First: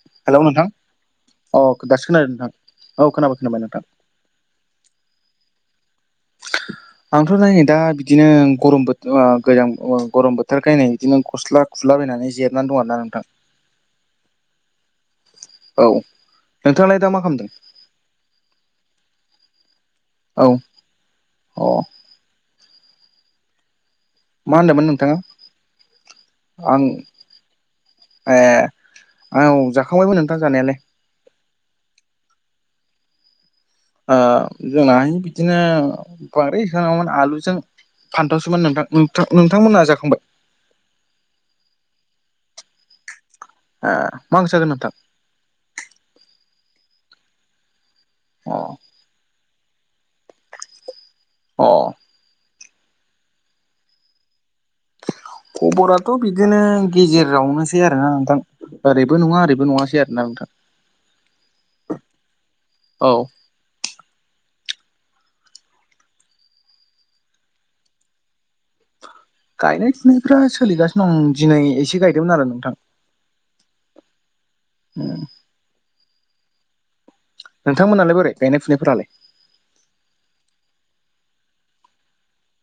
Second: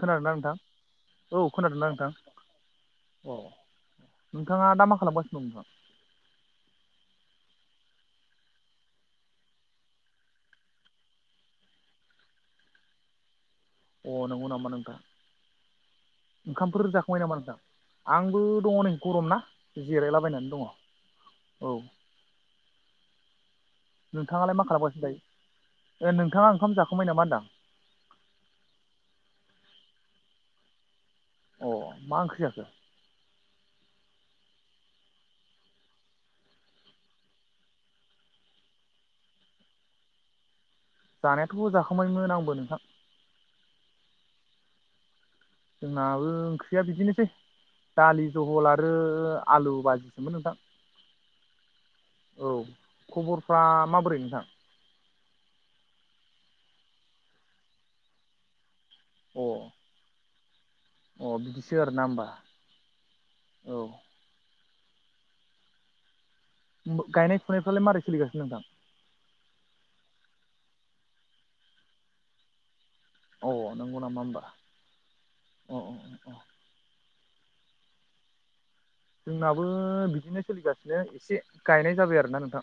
खोनादोंना नोंथां? औ अ खोनादोंना दासो नोंथां, खोनादों औ खोनाबाय अ खोनाबाय नोंथां नोंथाङा दा मा खालामगासिनो दं नोंथां? आंथ' नायनाय दा बिदिनो गरम बोथोर गोजां गरम बोथोर खाय नै बिदिनो गस्ला खुला बायनाय नानै जिरनानै दं आरो ना नोंथां। अ नंगौ नामा नोंथां। औ ओंखामफोर नोंथाङालाय दा जाखांबाय मा नामा खालामदों नोंथां? आंबो दङ नै गरम ना। औ जिरायलाबायनानै दङ। अ औ। नोंथाङालाय मा होनदोंमोन खालामगासिनो नोंथाङा दायो? नोंथाङा ओंखाम आं जाखाबाय नामा होनदां आं। ए औ जाखांबायमोन नोंथां जानायालाय। अ मा ओंख्रि जाखो? ओ जोंनाहाय बिदिनो [unintelligible] आलुजों। फानथावसोमोन नोंथां, नोंथां नोंथांमोनहा जाखांबाय? जानायाथ' जाखांबायमोन आंबो नोंथां। ए, मा ओंख्रि जाखो नोंथां? जोंनाबो ओंख्रिया बिदिनोसै, दालि अ जहल आरो आलु बाजिसोमोन नोंथां। अ। औ। खबरफ्रा माबोरै नोंथां? खबराथ' बिदिनो गेजेरावनोसै आरोना नोंथां। ओरैबो नङा अ ओरैबो नङासै आरो ना नोंथां। अ बिदिसो आरो ना होनोमबा। औ औ। गायनाय फुनायफ्रालाय मारै सोलिगासिनो नोंथां? गायनाय फुनायफ्रा सोलिगासिनो दं, दिनै एसे गायदोंमोन आरो नोंथां। अ नोंगौ नामा होमबा। उम। अ अ अ नोंथांमोनहालाय बोरै गायनाय फुनाय? जोंनाबो बिदिनो सोलिगासिनो एसे गायनाय जाबाय आरोना नोंथां।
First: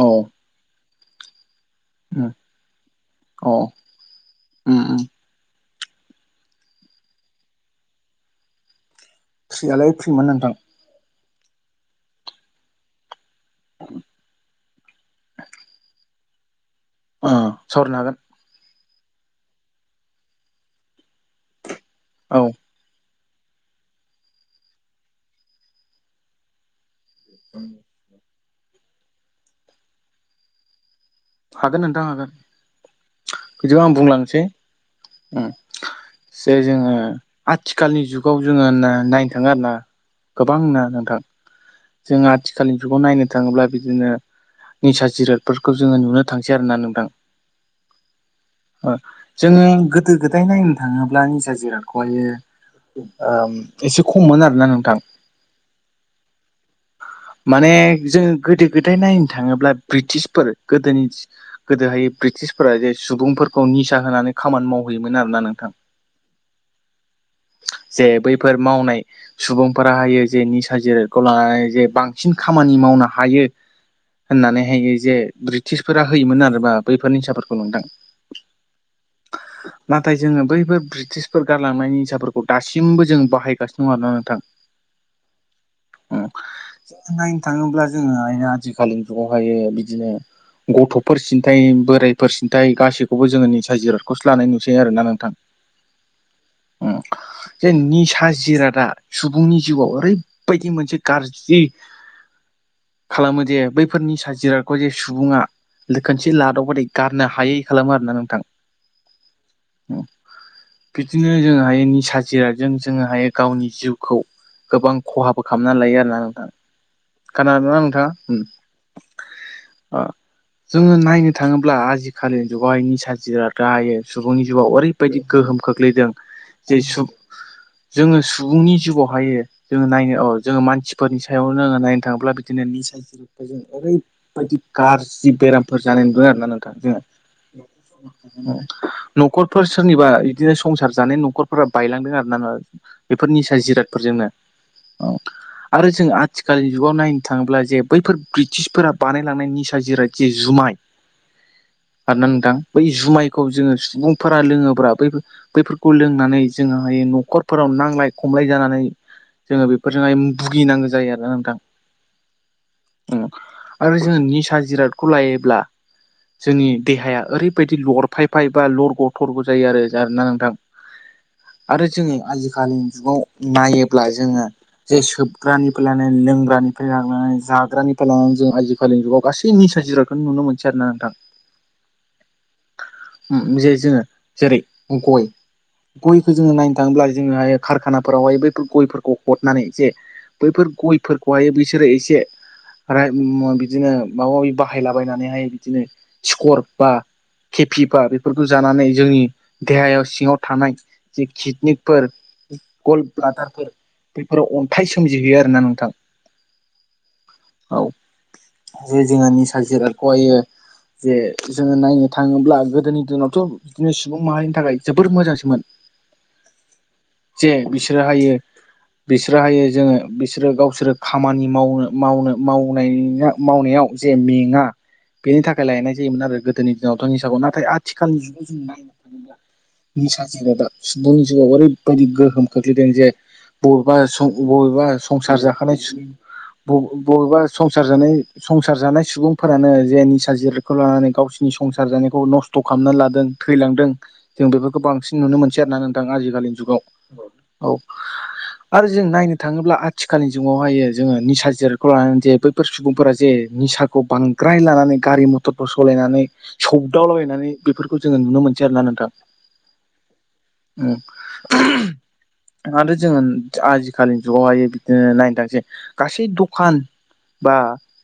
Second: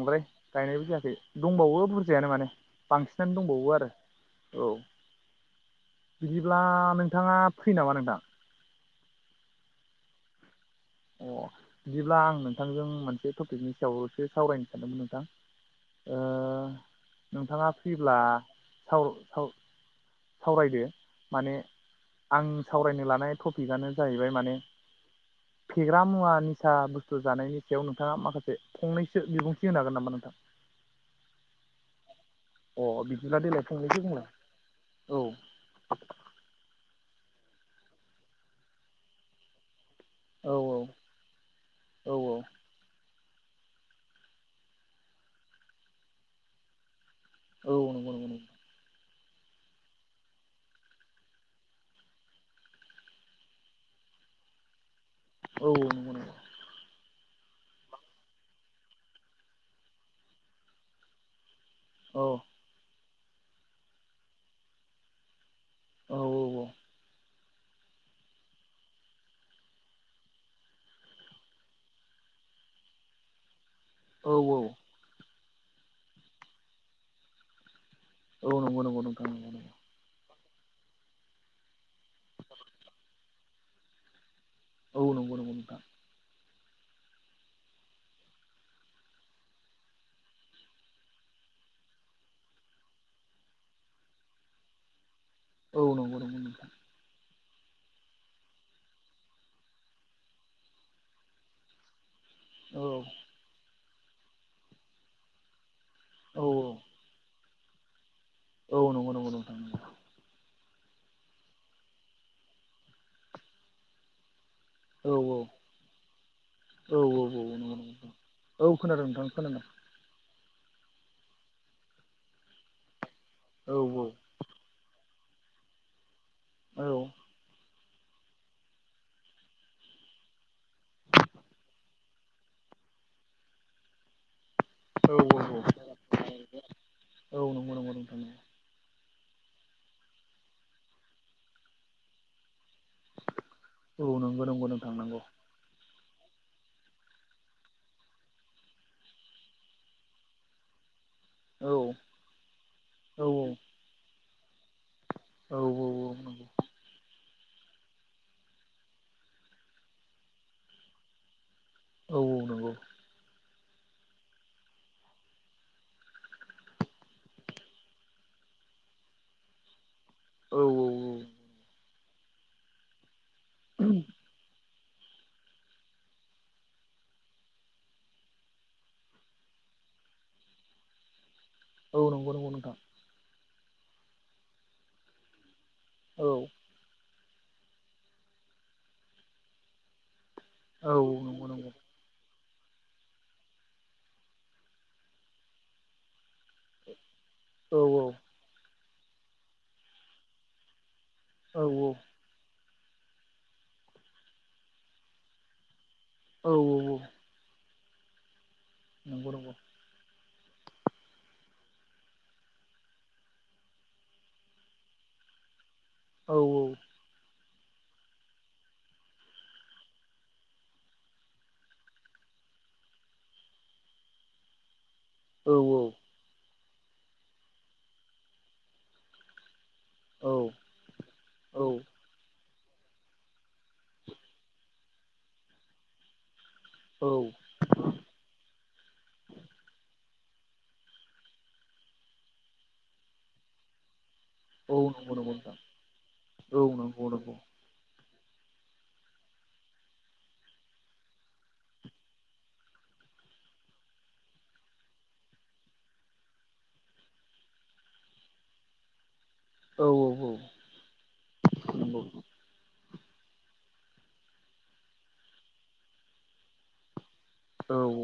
औ गायनायबो जायाखै। दंबावो बुरजायानो माने बांसिनानो औ दंबावो आरो औ। बिदिब्ला नोंथाङा फ्रि नामा नोंथां? फ्रियालाय फ्रिमोन नोंथां। अ बिदिब्ला आं नोंथांजों मोनसे टपिकनि सायावसो सावरायनो सानदोंमोन नोंथां। ओ ओ नोंथाङा सावरायनो हागोन फ्रिब्ला साव‌ साव सावरायदो माने औ आं सावरायनो लानाय टपिकआनो जाहैबाय माने फेग्रा मुवा निसा बुस स्थु जानायनि सायाव नोंथाङा माखासे फंनैसो बिबुंथि होनो हागोन नामा नोंथां? हागोन नोंथां हागोन। अ बिदिब्ला देलाय बिदिबा आं फंनैसो बुंलाय बुंलांसै औ उम जे जोङो आथिखालनि जुगाव जोङो नायनो थाङो आरो ना औ गोबां नो नोंथां। औ जोंङो आथिखालनि जुगाव नायनो थाङोब्ला बिदिनो निसा जिरादफोरखौ जोङो नुनो थांसै आरो ना नोंथां। औ नंगौ नंगौ नंगौ ओ जोङो गोदो गोदाय नायनो थाङोब्ला निजा जिरादखौहायो ओम एसे खममोन आरोना नोंथां। औ नंगौ नंगौ। माने जोङो गोदो गोदाय नायनो थाङोब्ला ब्रिटिसफोर गोदोनि गोदोहाय औ ब्रिटिसफोरा जे सुबुंफोरखौ निसा होनानै खामानि मावहोयोमोन आरोना नोंथां। औ औ औ। जे बैफोर मावनाय सुबुंफोरा हायो जे निसा जिराद खौ लानानै जे बांसिन खामानि मावनो हायो औ होननानैहायो जे ब्रिटिसफोरा होयोमोन आरो बा बैफोर निसाफोरखौ नोंथां। औ नोंगौं नोंगौं नोंथां नाथाय जोङो बैबो ब्रिटिशफोर गारलांनायनि निसाफोरखौ दासिमबो जों बाहायगासिनो दं आरोना नोंथां। औ नोंगौ नोंगौ नोंथां नायनो थाङोब्ला जोङोआय आथिखालिनि जुगावहायो बिदिनो। गथफोर सिन्थाय बोराइफोर सिन्थाय गासैखौबो जोङो निसा जिरादखौसो लानाय नुसै आरोना नोंथां। औ नोंगौ नोंगौ नोंथां। जे निसा जिरादा सुबुंनि जिउआव ओरैबायदि मोनसे गाज्रि। औ खालामो जे बैफोरनि साजिराखौ जे सुबुङा। खोनसे औ लादावबाथाय गारनो हायै खालामो आरो ना नों औ नोंगौ नोंगौ नोंथां। बिदिनो जोंहाय निसा जिरादजों जोङोहाय गावनि जिउखौ गोबां। गोबां औ खहाबो खालामनानै लायो आरोना नोंथां। औ औ नंगौ खानादों नंगौ ना नोंथां उम औ खोनादों नोंथां खोनादों आ जोङो नायनो थाङोब्ला आजिखालिनि जुगावहाय निसा जिरादा औ आयो सुबुंनि जिउआव ओरै बायदि गोहोम खोख्लैदों जे औ सुबुं जोङो सुबुंनि जिउआवहायो। जोङो नायनो औ जोङो मानसिफोरनि सायावनो जोङो नायनो थाङोब्ला बिदिनो निसा जिरादखौ जों ओरै। बायदि गाज्रि औ औ बेरामफोर जानाय नुदों आरोना नोंथां जोङो। औ नंगौ नंगौ नोंथां नखरफोर सोरनिबा इदिनो संसार जानाय नखरफोरा बायलांदों आरो ना बेफोर निसा औ जिरादफोरजोंनो। नंगौ नंगौ नोंथां नांगौ। आरो जों आथिखालनि जुगाव नायनो थाङोब्ला जे बैफोर ब्रिटिशफोरा बानायलांनाय निसा जिराद जि जुमाय। औ आरोना ना नोंथां बै औ जुमायखौ औ जोङो सुबुंफोरा लोङोब। बैफोर औ बैफोरखौ नंगौ लोंनानै जोङोहायो नखरफोराव नांलाय खमलाय जानानै। जोङो बेफोरजोंहाय भुगिनांगो जायो आरो ना नोंथां औ औ नोंगौ आरो जों निसा जिरादखौ लायोब्ला। जोंनि देहाया ओरैबायदि लरफायफाय बा लरग' थरग' जायो आरो जारो ना नोंथां औ आरो जोङि आजिखालि जुगाव ब्लाय जोङो जे सोबग्रानिफ्राय लानानै लोंग्रानिफ्राय लानानै जाग्रानिफ्राय लानानै जों आजिखालिनि जुगाव गासै निसा जिरायखौनो नुनो मोनसै आरो ना नोंथां। औ नोंगौ नोंगौ नोंथां। उम जे जोङो जेरै गय औ गयखौ जोङो नायनो थाङोब्ला जोङोहाय खारखानाफोरावहाय बैफोर गयफोरखौ हरनानै जे बैफोर औ नंगौ गयफोरखौहाय नंगौ बिसोरो एसे रायट मुवा बिदिनो माबा माबि बाहायला बायनानैहाय बिदिनो। सिकर बा औ केेपिबा बेफोरखौ जानानै जोंनि देहायाव सिङाव थानाय जि औ किटनिकफोर गल ब्लादारफोर बेफोराव अन्थाइ सोमजिहोयो आरोना नोंथां। औ औ औ। औ जि जोङो निसा जिराद गयो [unintelligible] जे जोङो नायनो थाङोब्ला गोदोनि दिनावथ' बिदिनो सुबुं माहारिनि थाखाय जोबोर मोजांसोमोन। औ औ। जे बिसोरो हायो बिसोर हायो जोङो बिसोरो गावसोरो खामानि मावनो मावनो मावनाया मावनायाव आव जे मेङा बेनि औ थाखाय लायनाय जायोमोन आरो गोदोनि दिनावथ' निसाखौ नाथाय आथिखालनि जुगाव जों नायनो थाङोब्ला निसा जिरादा सुबुंनि जिउआव ओरैबायदि गोहोम खोख्लैदों जे बबेबा सं बबेबा संसार जाखानाय सुबुं बबे बबेबा संसार जानाय संसार जानाय सुबुंफोरानो जेनि जिरखौ लानानै गावसिनि संसार जानायखौ नस्थ' खालामनानै लादों थैलांदों जों बेफोरखौ औ औ नंगौ बांसिन नुनो नोंथां मोनसै आरो ना नोंथां आजिखालिनि औ नंगौ औ नंगौ औ नंगौ औ नंगौ नोंथां औ नंगौ औ जुगाव। औ [inaudible] आरो जों नायनो थाङोब्ला आथिखालनि जुगावहायो जोङो निसा जिरादखौ लानानै जे बैफोर सुबुंफोरा जे निसाखौ बांद्राय लानानै गारि मटरफोर सालायनानै सौदावलाबायनानै बेफोरखौ जोङो नुनो मोनो। बिदि आरोना नोंथां औ नंगौ नंगौ ओम। आरो जोङो आजिखालिनि जुगावहाय बिदिनो नायनो थांसै गासै दखान बा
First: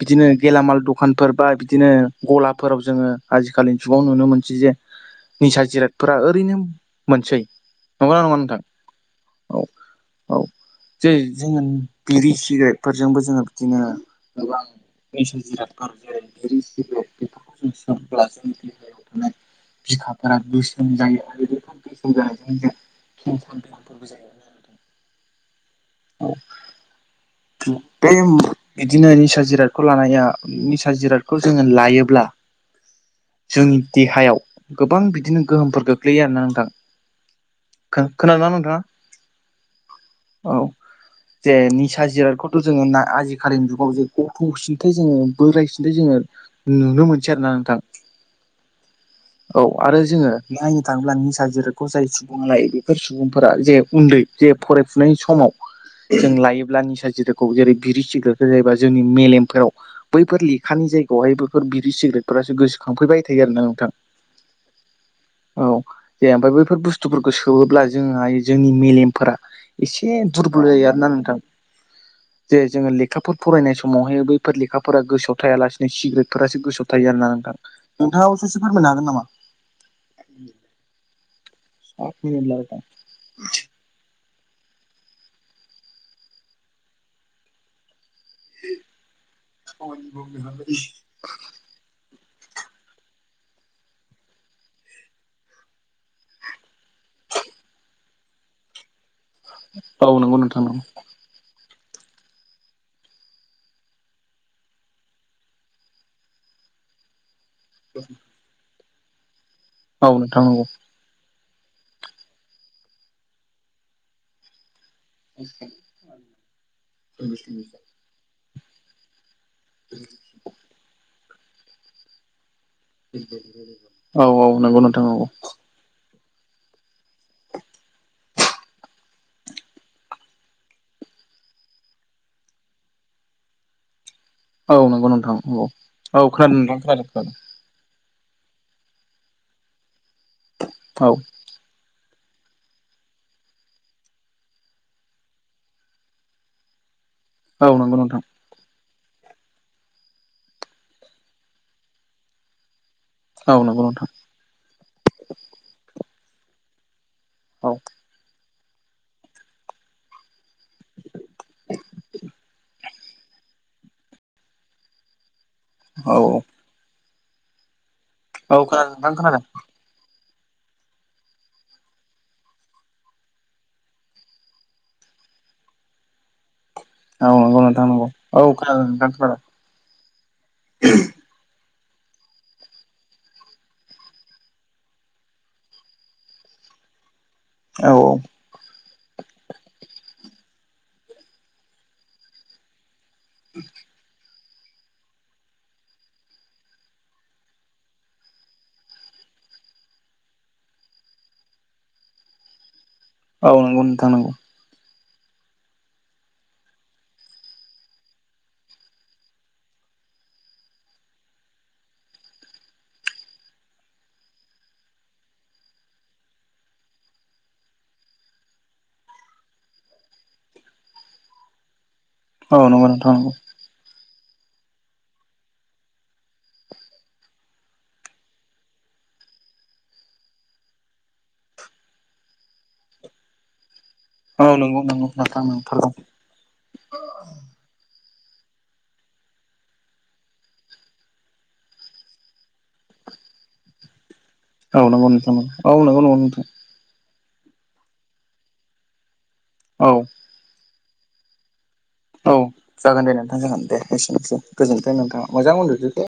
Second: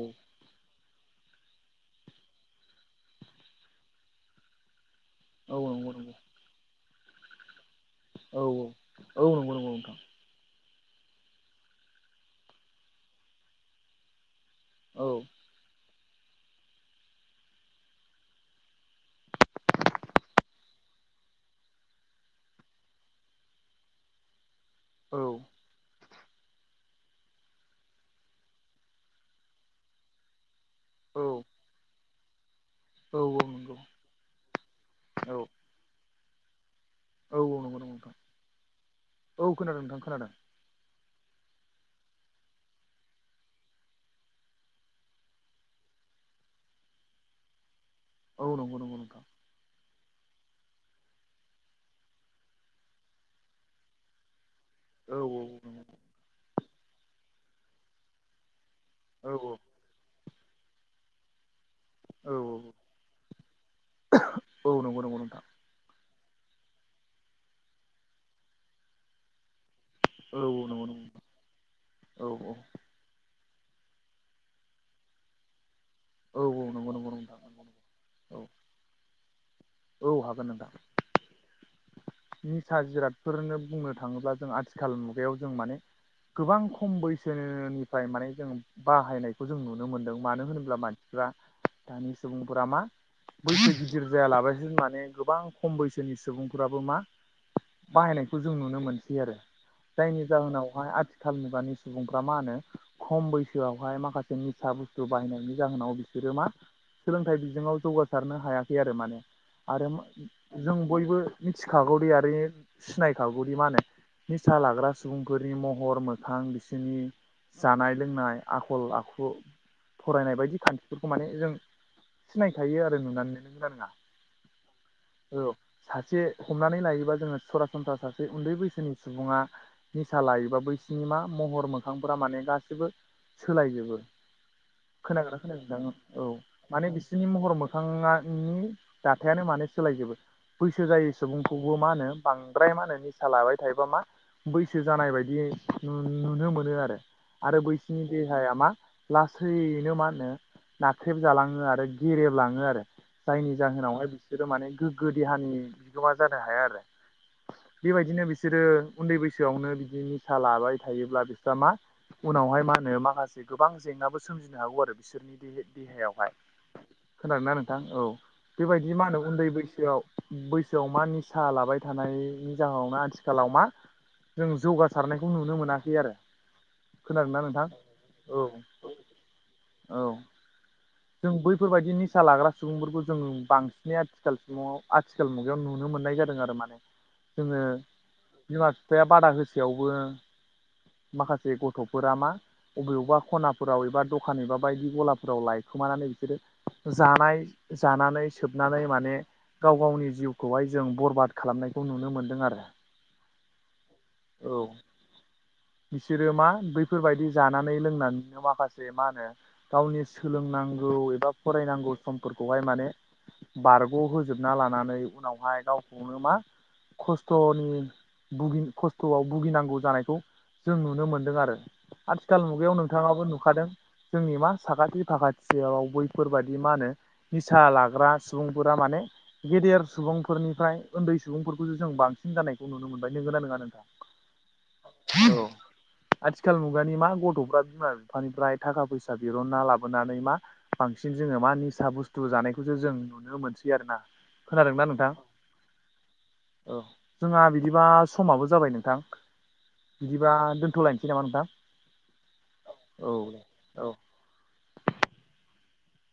बिदिनो गेलामाल द दखानफोर बा बिदिनो गलाफोराव जोङो आजिखालि जुगाव नुनो मोनसै जे निसा जिरादफोरा ओरैनो मोनसै नंगौना नङा औ औ नोंथां औ नंगौ नंगौ नोंथां‌। जै जोङो बिरि सिग्रेटफोरजोंबो जोङो बिदिनो गोबां मसन जिरादफोर जेरै [unintelligible] सोबब्ला जोंनि देहायाव थानाय बिखाफोरा बोसोन जायो आरो [unintelligible] औ। औ। बे बिदिनो निसा जिरादखौ लानाया निसा जिरादखौ जोङो लायोब्ला जोंनि देहायाव गोबां बिदिनो गोहोमफोर गोग्लैयो आरो ना नोंथां। खो नोंथां खोनादों ना नोंथाङा औ खोनादों नोंथां खोनादों औ जे नि सा जिरादखौथ' जोङो ना आजिखालिनि जुगाव जे गथ' सिनथाय जोङो बोराय सिन्थाय जोङो नु नुनो मोनसै आरो ना नोंथां। औ नंगौ नंगौ नंगौ नोंथां। औ आरो जोङो नायनो थाङोब्ला निसा जिरोदखौ जाय सुबुङा लायो बेफोर सुबुंफोरा जे उन्दै जे फरायफुनाय औ समाव नंगौ जों लायोब्ला निसाजिराखौ जेरै बिरि सिग्रेदखो जायोबा जोंनि औ मेलेमफोराव औ बैफोर लेखानि जायगायावहायबो बेफोर बिरि औ सिगारेटफोरासो औ गोसोखांफैबाय थायो आरो ना नोंथां औ नंगौ नंगौ नोंथां औ जे ओमफ्राय बैफोर बुस्थुफोरखौ सोबोब्ला जों हायो जोंनि मेलेमफोरा एसे औ दुरबल नंगौ जायो आरोना नंगौ नोंथां, औ जे जोङो लेखा फोर फरायनाय समावहाय बैफोर लेखाफोरा गोसोआव थायालासे औ सिग्रेटफोरा सो औ गोसोआव नंगौ थायो नंगौ आर नोंथां। नंगौ नंगौ नोंथाङाबो एसे फोरमनो हागोन नामा? औ हागोन नोंथां। औ निसा जिरादफोरनो बुंनो थाङोब्ला जों आथिखाल मुगायाव जों माने गोबां खम बैसोनि फ्राय माने जों बाहायनायखौ जों नुनो मोनदों मानो होनोब्ला मानसिफ्रा दानि सुबुंफोरा मा बैसो गिदिर जायालाबायसो माने गोबां खम बैसोनि सुबुंफोराबो मा बाहायनायखौ जों नुनो मोनसै आरो जायनि नंगौ नोंथां जाहोनावहाय नंगौ आथिखाल मुगानि सुबुंफ्रा मा होनो खम बैसोआवहाय माखासे निसा बुस्थु बाहायनायनि जाहोनाव बिसोरो मा सोलोंथाइ बि थिङाव जौगारनो हायाखै आरो माने आरो औ नोंथां नंगौ जों बयबो मि खागौरि आरो सिनाय खागौदि मा होनो निसा लाग्रा सुबुंफोरनि महर मोखां बिसोरनि जानाय लोंनाय आखल आखु फरायनाय बायदि खान्थिफोरखौ माने जों सिनाय औ औ नंगौ नोंथां नंगौ औ सासे हमनानै लायोबा जोङो सरासनस्रा सासे उन्दै बैसोनि सुबुङा निसा लायोबा बैसनि मा महर मोखांफोरा माने गासिबो सोलायजोबो औ नंगौ नोंथां खोनागोना नंगौ खोनायाखै आ औ खोनादों नोंथां माने खोनादों बिसोरनि खोनादों महर मोखाङा नि दाथायानो मान सोलायजोबो बैसो औ जायो खौबो मा होनो बांद्राय मा होनो निसा लाबाय थायोबा मा बैसो जानाय बायदि नुनो नुनो मोनो आरो आरो औ नंगौ बैसिनि नोंथां देहाया मा लासैनो मा होनो नाख्रेबजालाङो आरो गेरेबलाङो आरो जायनि औ नंगौ जाहोनावहाय नोंथां बिसोरो माने गोग्गो देहानि बिगोमा जानो हाया आरो। औ बेबायदिनो बिसोरो उन्दै बैसोआवनो बिदि निसा लाबाय थायोब्ला बिस्रा मा उनावहाय मा होनो मा माखासे गोबां जेंनाबो सोमजिनो हागौ आरो बिसोरनि औ औ देहायावहाय खोनादोंन ना नोंथां औ औ बेबायदि खोनादों मा नोंथां होनो खोनादों उन्दै बैसोआव बै सोआव मा निसा लाबाय थानायनि जाहोनावनो आथिखालाव मा जों जौगासारनायखौ नुनो मोनाखै आरो औ नंगौ नोंथां नंगौ औ खोनादों नोंथां औ खोनादों जों बैफोरबायदि निसा लाग्रा सुबुंफोरखौ जों बांसिनै आथिखाल आथिखाल मुगायाव नुनो मो ननाय जादों आरो माने जोङो औ बिमा बिफाया बादा होसेयावबो माखासे गथ'फोरा मा बबेयावबा ख'नाफोराव एबा दखान एबा बायदि गलाफोराव लाय खोमानानै बिसोरो जानाय जानानै सोबनानै माने गाव गावनि जिउखौहाय जों बरबाद खालामनायखौ नुनो मोन्दों आरो औ नोंगौ नोंथां नोंगौ [inaudible] बिसोरो मा बैफोरबायादि जानानै लोंनानैनो माखासे मा होनो गावनि सोलोंनांगौ एबा फरायनांगौ समफोरखौहाय माने बारग' होजोबना लानानै उनावहाय गावखौनो मा खस्थ'नि खस्थ'आव भुगिनांगौ जानायखौ जों नुनो मोनदों आरो आथिखाल औ मुगायाव नंगौ नोंथां नोंथाङाबो नंगौ नुखादों जोंनि मा साखाथि साखाथियाव बैफोरबायाददि मा होनो निसा लाग्रा सुबुंफोरा माने गेदेर सुबुं सुबुंफोरनिफ्राय उन्दै सुबुंफोरखौसो जों बांसिन जानायखौ नुनो मोनबाय नंगौना नङा नोंथां? औ नंगौ नंगौ नोंथां औ नंथारगौ आथिखाल मुगानि मा गथ'फ्रा बिमा बि बिफानिफ्राय थाखा फैसा बिहना ला लाबोनानै मा बांसिन जोङो मा निसा बुस्थु जानायखौसो जों नुनो मोनसै आरो ना औ नांगौ नोंथां ङ नांगौ नोंथां औ जोंहा बिदिबा समाबो जाबाय नोंथां औ बिदिबा दोन्थ'लायनोसै नामा नोंथां औ जागोन औ दे नोंथां जागोन दे औ एसेनोसै गोजोनथों नोंथाङा मोजां उन्दुदो दे